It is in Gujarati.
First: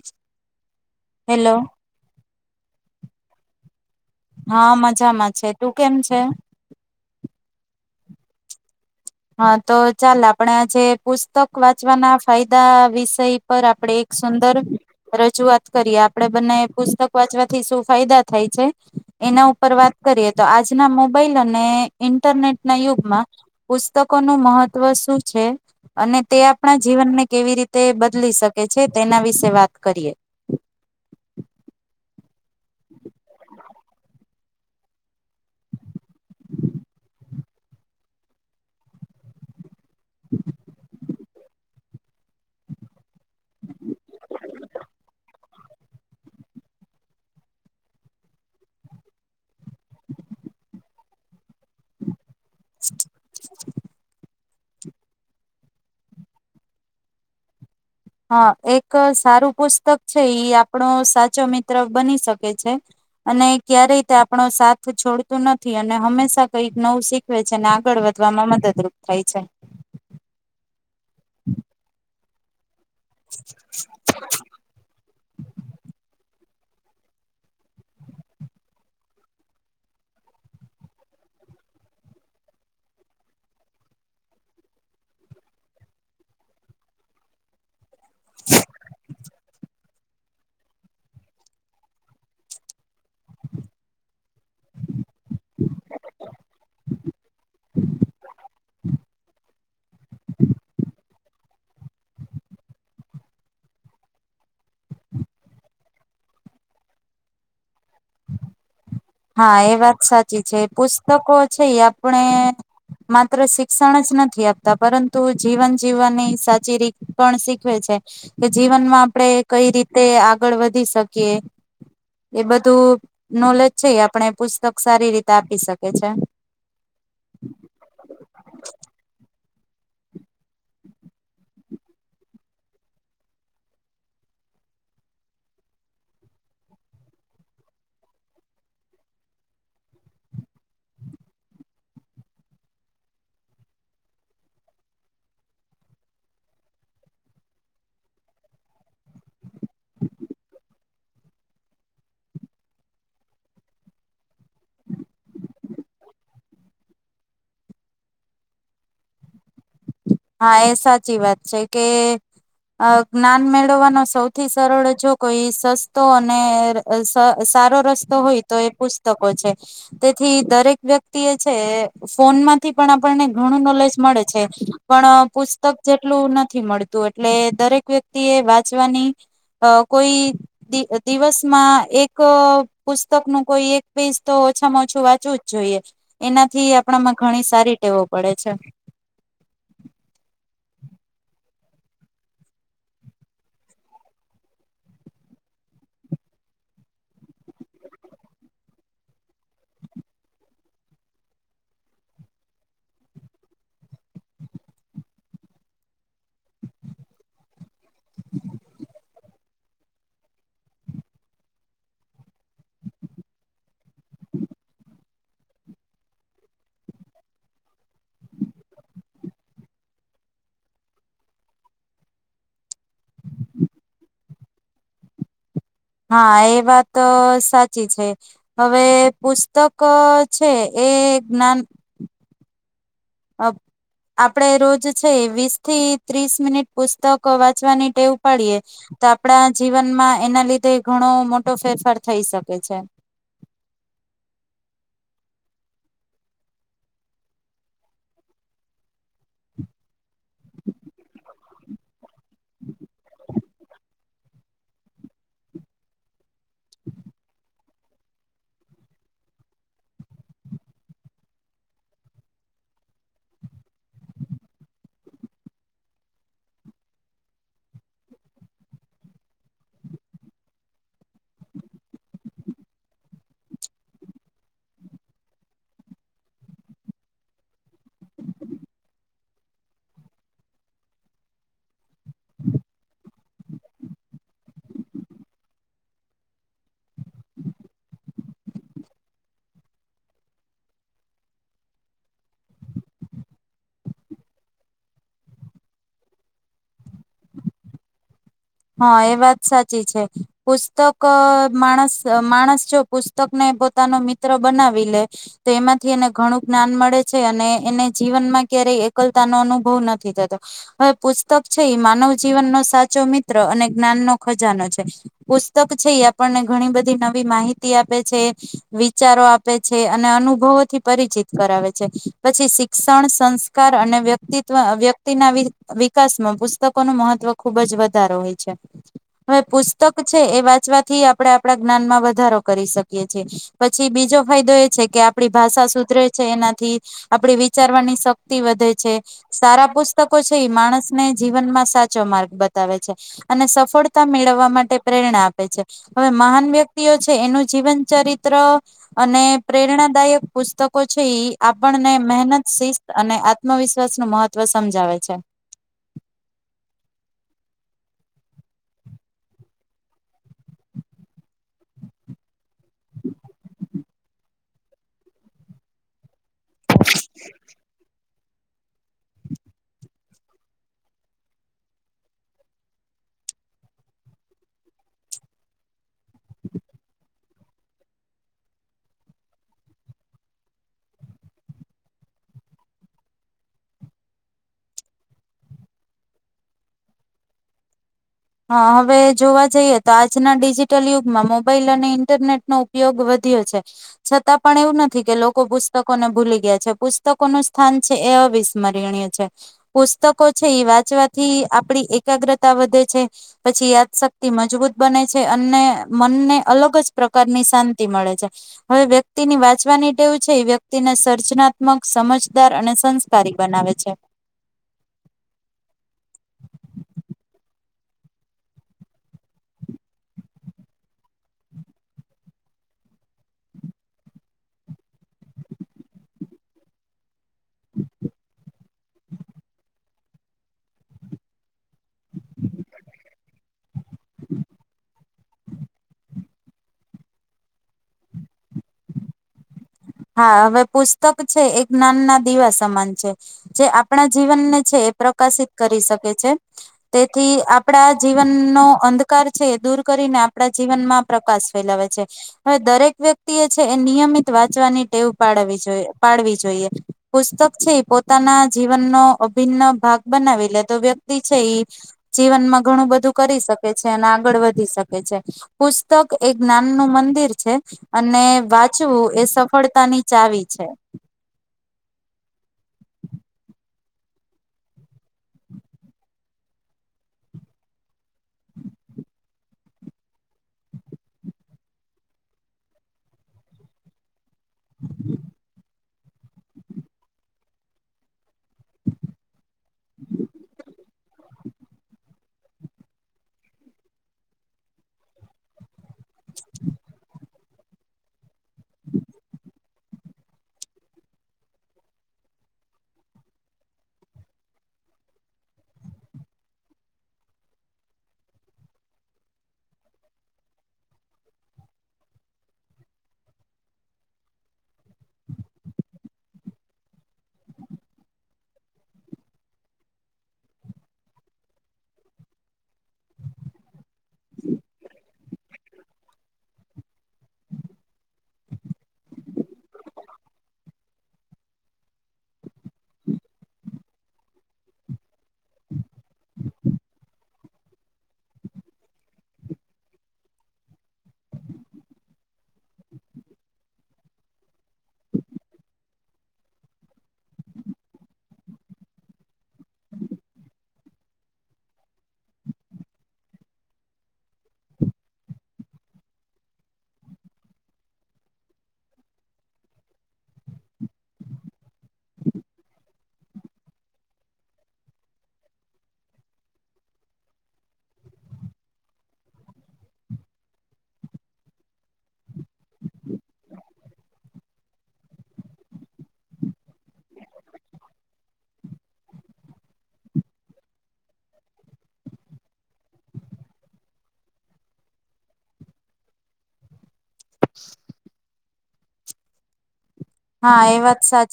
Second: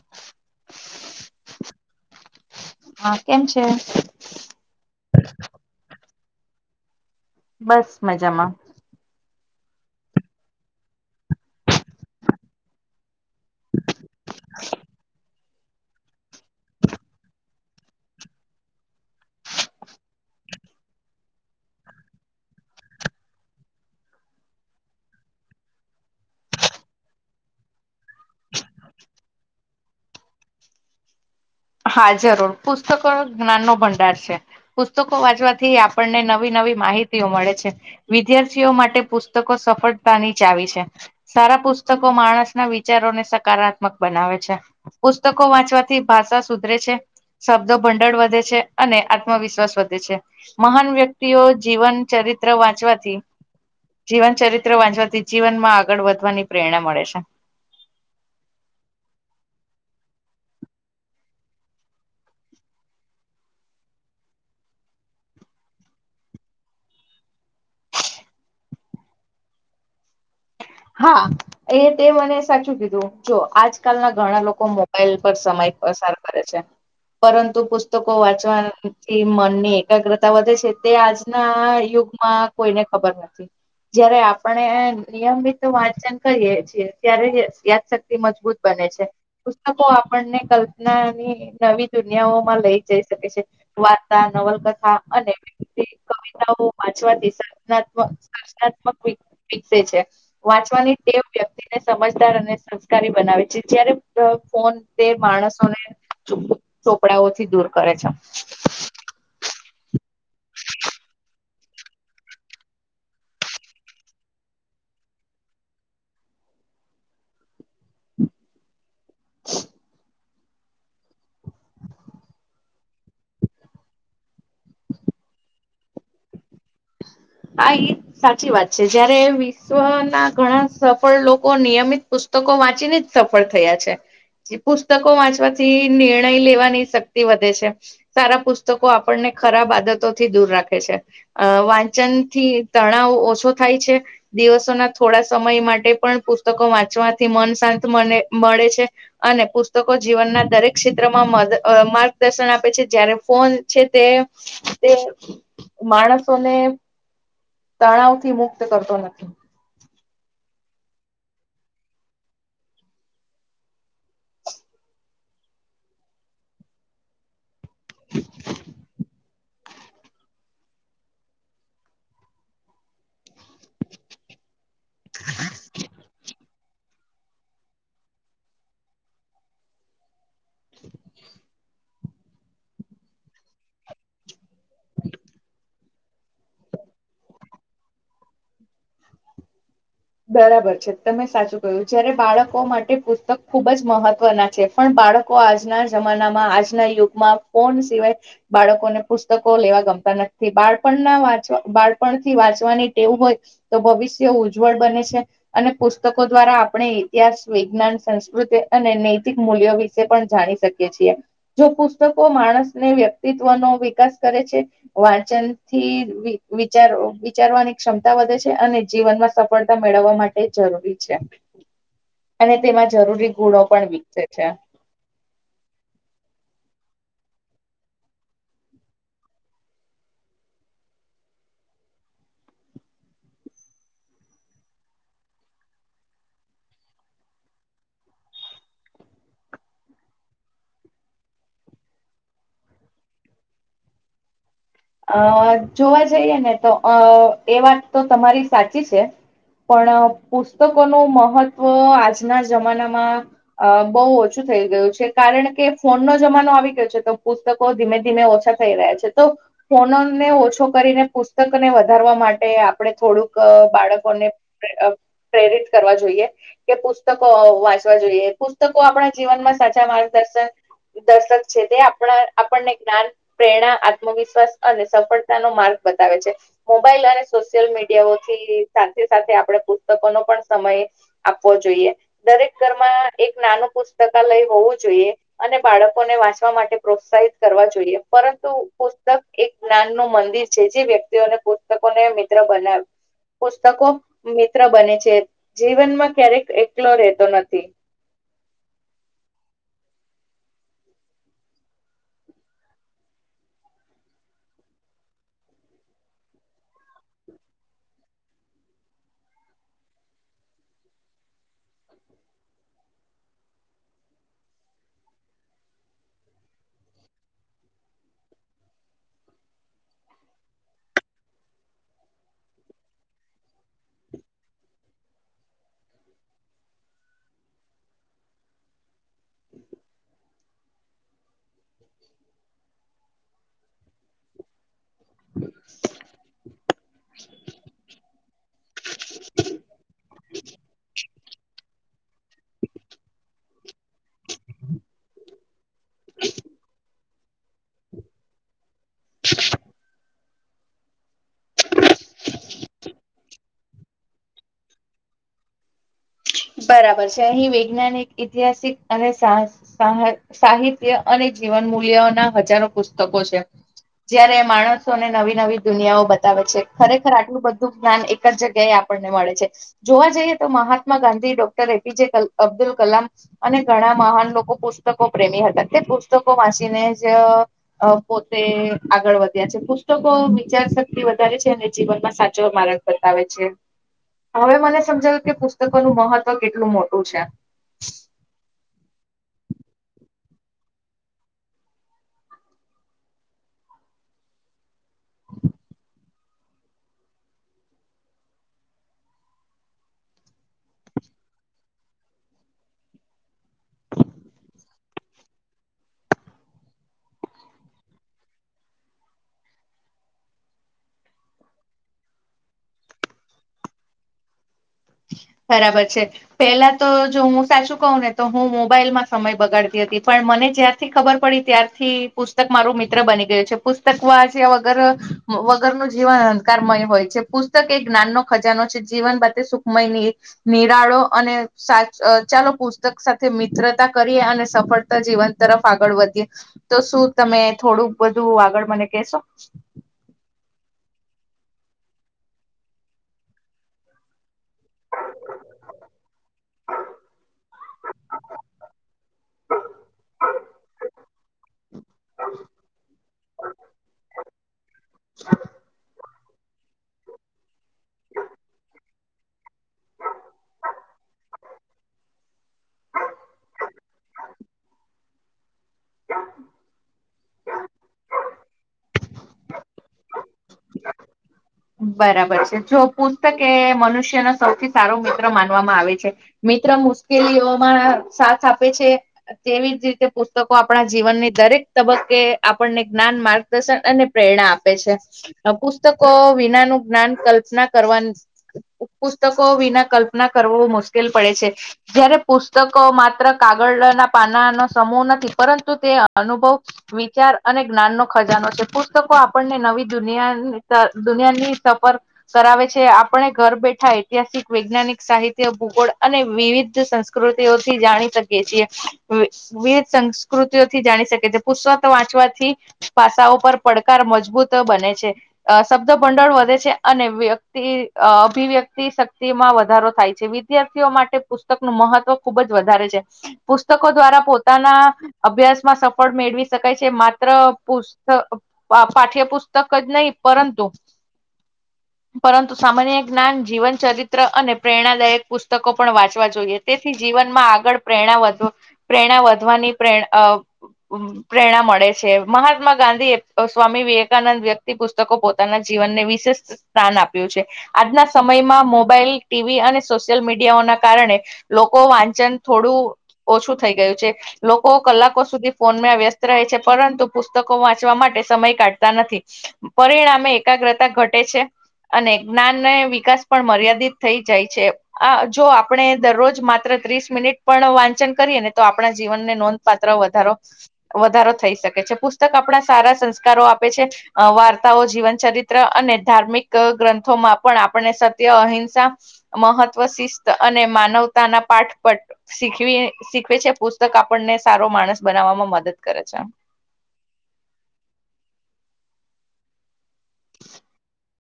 [inaudible] હેલો હા કેમ છે? હા મ મજામાં છે તું કેમ છે? બસ મજામાં. હા તો ચાલ આપણે આજે પુસ્તક વાંચવાના ફાયદા વિષય પર આપણેે એક સુંદર રજૂઆત કરીએ. આપણેે બને પુસ્તક વાંચવાથી શું ફાયદા થાય છે એના ઉપર વાત કરીએ તો આજના મોબાઈલ અને ઈન્ટરનેટના યુગમાં પુસ્તકોનું મહત્વ શું છે અને તે આપણા જીવનને કેવી રીતે બદલી શકે છે તેના વિશે વાત કરીએ. હા જરુર પુસ્તકો જ્ઞાન નો ભંડાર છે. પુસ્તકો વાંચવાથી આપણને નવી નવી માહિતીઓ મળે છે. વિદ્યાર્થીઓ માટે પુસ્તકો સફળ સફળતા ની ચાવી છે સારા પુસ્તક પુસ્તકો માણસના વિચારોને સકારાત્મક બનાવે છે. પુસ્તકો વાંચવાથી ભાષા સુધરે છે શબ્દો ભંડળ વધે છે અને આત્મવિશ્વાસ વધે છે. મહાન વ્યક્તિઓ જીવન ચરિત્ર વાંચવાથી જીવન ચરિત્ર ચરિત્ર વાંચવાથી જીવન માં આગળ વધવાની પ્રેરણા મળે છે. હા એક સારું પુસ્તક છે ઈ આપણો સાચો મિત્ર બની શકે છે અને ક્યારેય તે આપણો સાથ છોડતું નથી અને હંમેશા કઈક નવું શીખવે છે અને આગળ વધવામાં મદદરૂપ થાય છે. સાચુ કીધૂ. જો આજકાલ ના ઘણા લોકો મોબાઈલ પર સમય પસાર કરે છે. પરંતુ પુસ્તકો વાંચવાથી મનની એકાગ્રતા વધે છે તે આજના યુગમાં કોઈને ખબર નથી. જયારે આપણે નિયમિત તો વાંચન કરીએ છીએ ત્યારે યાદશક્તિ મજબૂત બને છે પુસ્તકો આપણને કલ્પનાની નવી દુનિયાઓમાં લઈ જઈ શકે છે. વાર્તા, નવલકથા અને કવિતાઓ વાંચવાથી સજનાત્મક સર્જનાત્મક વિચ તે વ્યક્તિને સમજદાર અને સંસ્કારી બનાવે છે. જ્યારે ફોન ફોન તે માણસોને ચોપડાઓથી દૂર કરે છે. હા એ વાત સાચી. સાચી છે. પુસ્તકો છે. આપણે માત્ર શિક્ષણ જ નથી આપતા પરંતુ જીવન જીવવાની સાચી રીત પણ શીખ શીખવે છે કે જીવનમાં આપણેે કઈ રીતે આ આગળ વધી શકીએ એ બધું નોલેજ છે આપણે પુસ્તક સારી રીતે આપી શકે છે. હા એ સાચી વાત છે જયારે વિશ્વ ના ઘણા સફળ લોકો નિયમિત પુસ્તકો વાંચીને જ સફળ થયા છે પુસ્તકો વાંચવાથી નિર્ણય લેવાની શક્તિ વધે છે સારા પુસ્તકો આપણને ખરાબ આદતો થી દૂર રાખે છે. વચનથી તણાવ ઓછો થાય છે દિવસોના થોડા સમય માટે પણ પુસ્તકો વાંચવાથી મન શાંત મને મળે છે અને પુસ્તકો જીવનના દરેક ક્ષેત્રમાં માર્ગદર્શન આપે છે જય્યારે ફોન છે તે તે માણસોને તણાવ થી મુક્ત કરતો નથી હા એ સાચી વાત છે કે જ્ઞાન મેળવવાનો સૌથી સરળ જો કોઈ સસ્તો અને સારી રસ્તો હોય તો એ પુસ્તકો છે. તેથી દરેક વ્યક્તિ એ છે ફોનમાંથી પણ આપણને ઘણું નોલેજ મળે છે. પણ પુસ્તક જેટલું નથી મળતું એટલે દરેક વ્યક્તિ એ વાંચવાની કોઈ દિવસમાં એક એક પુસ્તક નું કોઈ એક પેજ તો છમાં ઓછું વાચવું જ જોઈએ. એનાથી આપણામાં ઘણી સારી ટેવો પડે છે. [inaudible] બરાબર છે તમે સાચું કહ્યું જયારે બાળકો માટે પુસ્તક ખુબ જ મહત્વના છે પણ બાળકો આજના જમાનામાં આજના યુગમાં ફોન સિવાય બાળકોને પુસ્તકો લેવા ગમતા નથી બાળપણના વાંચવા બાળપણથી વાંચવાની ટેવ હોય તો ભવિષ્ય ઉજ ઉજ્જવલ બને છે અને પુસ્તકો દ્વારા આપણે ઇતિહાસ વિજ્ઞાન સંસ્કૃતિ અને નૈતિક મૂલ્યો વિશે પણ જાણી શકીએ છીએ જો પુસ્તકો માણસને વ્યક્તિત્વનોો વિકાસ કરે છે વાંચનથી વિચાર વિચારવાની ક્ષમતા વધે છે અને જીવનમાં સફળતા મેળવવા માટે જરૂરી છે અને તેમાં જરૂરી ગુણો પણ વિકસે છે. હા એ વાત સાચી છે હવે પુસ્તક છે એ જ્ઞાન આપણે રોજ છે વીસ થી ત્રીસ મિનિટ પુસ્તક વાંચવાની ટેવ પાડીએ તો આપણા જીવનમાં એના લીધે ઘણો મોટો ફેરફાર થઈ શકે છે. અ જોવા જઈએ ને તો અ એ વાત તો તમારી સાચી છે પણ પુસ્તકોનું મહત્વ આજના જમાનામાં બહુ ઓછું થઈ ગયું છે કારણ કે ફોનનો જમાનો આવી ગયો છે તો પુસ્તકો ધીમે ધીમે ઓછા થઈ રહ્યા છે તો ફનોને ઓછો કરીને પુસ્તકને વધારવા માટે આપણે થોડુંક બાળકોને પ્રેરિત કરવા જોઈએ કે પુસ્તકો વાંચવા જોઈએ પુસ્તકો આપણા જીવનમાં સાચા માર્ગદર્શક દર્શક છે તે આપણા આપણને જ્ઞાન પ્રેરણા આત્મવિશ્વાસ અને સફળતા ન માર્ગ બતાવે છે મોબાઈલ અને સોશિયલ મીડિયાઓથી સાથે સાથે આપણે પુસ્તકો નનો પણ સમય આપવો જોઈએ દરેક ઘરમાં એક નાનું પુસ્તકાલય હોવું જોઈએ અને બાળકોને વાંચવા માટે પ્રોત્સાહિત કરવા જોઈએ પરંતુ પુસ્તક એક જ્ઞાન નું મંદિર છે જે વ્યક્તિઓને પુસ્તકોને મિત્ર બનાવે પુસ્તકો મિત્ર બને છે જીવનમાં ક્યારેક એકલો રહેતો નથી. હા એ વાત સાચી છે પુસ્તક માણસ માણસ જો પુસ્તકને પોતાનો મિત્ર બનાવી લે તો એમાંથી એને ઘણું જ્ઞાન મળે છે અને એને જીવનમાં ક્યારેય એકલતા નો અનુભવ નથી થતો હવે પુસ્તક છે એ માનવ જીવનનો સાચો મિત્ર અને જ્ઞાન નો ખજાનો છે પુસ્તક છે એ આપણને ઘણી બધી નવી માહિતી આપે છે વિચારો આપે છે અને અનુભવોથી પરિચિત કરાવે છે પછી શિક્ષણ સંસ્કાર અને વ્યક્તિત્વ વ્યક્તિના વિકાસમાં પુસ્તકો ન મહત્વ ખુબ જ વધ સારો હોય છે. હવે પુસ્તક છે એ વાત ચવાથી આપણે આપણા જ્ઞાનમાં વધારો કરી શકીએ છએ પછી બીજો ફાયદો એ છે કે આપણી ભાષા સુધરે છે એનાથી આપડી વિચારવાની શક્તિ વધે છે સારા પુસ્ત છે માણસ ને જીવનમાંચ ચો માર્ગ બત બતાવે છે અને સફળતા મેળવવા માટે પ્રેરણા આપે છે. હવે મહાન વ્યક્તિઓ છે એનું જીવન ચરિત્ર અને પ્રેરણાદાયક પુસ્તકો છે એ આપણને મહેનત શિસ્ત અને આત્મવિશ્વાસનુંું મહત્ત્વ સમજાવે છે. બરાબર છે અહી વૈજ્ઞાનિક ઐતિહાસિક અને સાહિત્ય અને જીવન મૂલ્યોના હજારો પુસ્તકો છે જય્યારે માણસોને નવી નવી દુનિયાઓ બતાવે છે ખરેખર આટલું બધું જ્ઞાન એક જ જગ્યાએ આપણને મળે છે જોવા જઈએ તો મહાત્મા ગાંધી અબ્દુલ કલામ અને ઘણા મહાન લોકો પુસ્તકો પ્રેમી હતા તે પુસ્તકો વાંચીને જ પોતે આગળ વધ્યા છે પુસ્તકો વિચાર શક્તિ વધારે છે અને જીવનમાં સાચો મારગ બતાવે છે હવે મને સમજાવું કે પુસ્તકોનું મહત્વ તો કેટલું મોટું છે. હા હવે જોવા જઈએ તો આજના ડિજિટલ યુગમાં મોબાઈલ અને ઈન્ટરનેટનો ઉપયોગ વધ્યો છે છતાં પણ એવું ન થી કે લોકો પુસ્તકો ને ભૂલી ગયા છે પુસ્તકો નું સ્થાન છે એ અવિસ્મરણીય છે પુસ્તકો છે ઈ વાંચવાથી આપડી એકાગ્રતા વધે છે પછી યાદશક્તિ મજબૂત બને છે અને મનને અલગ જ પ્રકારની શાંતિ મળે છે હવે વ્યક્તિની વાંચવાની ટેવ છે એ વ્યક્તિને સર્જનાત્મક સમજદાર અને સંસ્કારી બનાવે છે. બરાબર છે પહેલા તો જો હું સાચું કહું ને તો હું મોબાઈલમાં સમય બગાડતી હતી પણ મને જ્યારથી ખબર પડી ત્યારથી પુસ્તક મારું મિત્ર બની ગયું છે પુસ્તક વાચ્યા વગર વગરનું જીવન અંધકારમય હોય છે પુસ્તક એક જ્ઞાનનો ખજાનો જીવન બતે સુખ નિરાળો અને સાચ ચાલો પુસ્તક સાથે મિત્રતા કરીએ અને સફળતા જીવન તરફ આગળ વધીએ તો શું તમે થોડું બધું આગળ મને કેશો હા હવે પુસ્તક છે એ જ્ઞાન ના દીવા સમાન છે જે આપણા જીવનને છે એ પ્રકાશિત કરી શકે છે તેથી આપડા જીવનનો અંધકાર છે એ દૂર કરીને આપડા જીવનમાં પ્રકાશ ફેલાવે છે હવે દરેક વ્યક્તિ એ છે એ નિયમિત વા ટેવ પાડવી જોઈએ પાડવી જ જોઈએ પુસ્તક છે એ પોતાના જીવનનો અભિન્ન ભાગ બનાવી લે તો વ્યક્તિ છે ઈ જીવનમાં ઘણું બધું કરી શકે છે ને આગળ વધી શકે છે. પુસ્તક એક જ્ઞાનનું મંદિર. છે અને વાંચવું એ સફળ તાની ચાવી છે. બરાબર છે જો પુસ્તક એ મનુષ્યનો સૌથી સારો મિત્ર માનવામાં આવે છે મિત્ર મુશ્કેલીઓમાં સાથ આપે છે. તેવી જ રીતે પુસ્તકો આપણા જીવનની દરેક તબક્કે આપણને જ્ઞાન માર્ગદર્શન અને પ્રેરણા આપે છે પુસ તકો વી જ્ઞાનું જ્ઞાન કલ્પના કરવાન પુસ્તક કો વિના કલ્પના કરો મુશ્કેલ પડે છે જયારે પુસ્તકો માત્ર કાગળના પાનાનો સમૂહ નથી પરં તુ તે અનુભવ વિચાર. અને જ્ઞાન નો ખજાનો છે પુસ્તકો આપણને નવી દુનિયા દુનિયાની સફર કરાવે છે આપણે ઘર બેઠા ઐતિહાસિક વૈજ્ઞાનિક સાહિત્ય ભૂગોળ અને વિવિધ સંસ્કૃતિઓથી જાણી શકીએ છીએ વિવિધ સંસ્કૃતિઓથી જાણી શકીએ છ પુસ્તક વાંચવાથી પાસાઓ પર પડકાર મજબૂત બને છે અ શબ્દ ભંડળ વધે છે અને વ્યક્તિ અભિવ્યક્તિ શક્તિમાં વધારો થાય છે વિદ્યાર્થીઓ માટે પુસ્તકનું મહત્વ ખુબ જ વધારે છે પુસ્તકો દ્વારા પોતાના અભ્યાસમાં સફળ મેળવી શકાય છે માત્ર પુસ્ત પાઠ્યપુસ્તક જ નહીં પરં તુ પરંતુ સામાન્ય જ્ઞાન જીવન ચરિત્ર અને પ્રેરણાદાયક પુસ્તકો પણ વાંચવા જોઈએ તેથી જીવનમાં આગળ પ્રેરણા વધ પ્રેરણા વધવા વધવાની પ્રે પ્રેરણા મળે છે મહાત્મા ગાંધી એ સ્વામી વિવેકાનંદ વ્યક્તિ પુસ્તકો પો તાના જીવનને વિશેષ સ્થાન આપ્યું છે આજના સમયમાં મોબાઈલ ટીવી અને સોશિયલ મીડિયાઓના કારણે લોકો વાંચન થોડું ઓછું થઈ ગયું છે લોકો કલાકો સુધી ફોનમાં વ્યસ્ત રહે છે પરંતુ પુસ્તકો વાંચવા માટે સમય કાઢતા નથી પરિણા મેં એક્રતા ઘટે છે અને જ્ઞાનને વિકાસ પણ મર્યાદિત થઈ જાય છે આ જો આપણે દરરોજ માત્ર ત્રીસ મિનિટ પણ વાંચન કરીએ ને તો આપડા જીવનને નોંધપાત્ર વધારો વધારો થઈ શકે છે પુસ્તક આપડા સારા સંસ્કારો આપે છે વાર્તાઓ જીવન ચરિત્ર અને ધાર્મિક ગ્રંથોમાં પણ આપણને સત્ય અહિંસા મહત્વ શિસ્ત અને માનવતાના પાઠ પટ શીખવી શીખવે છે પુસ્તક આપણને સારો માણસ બનાવવામાં મદદ કરે છે. હા એ વાત સાચી.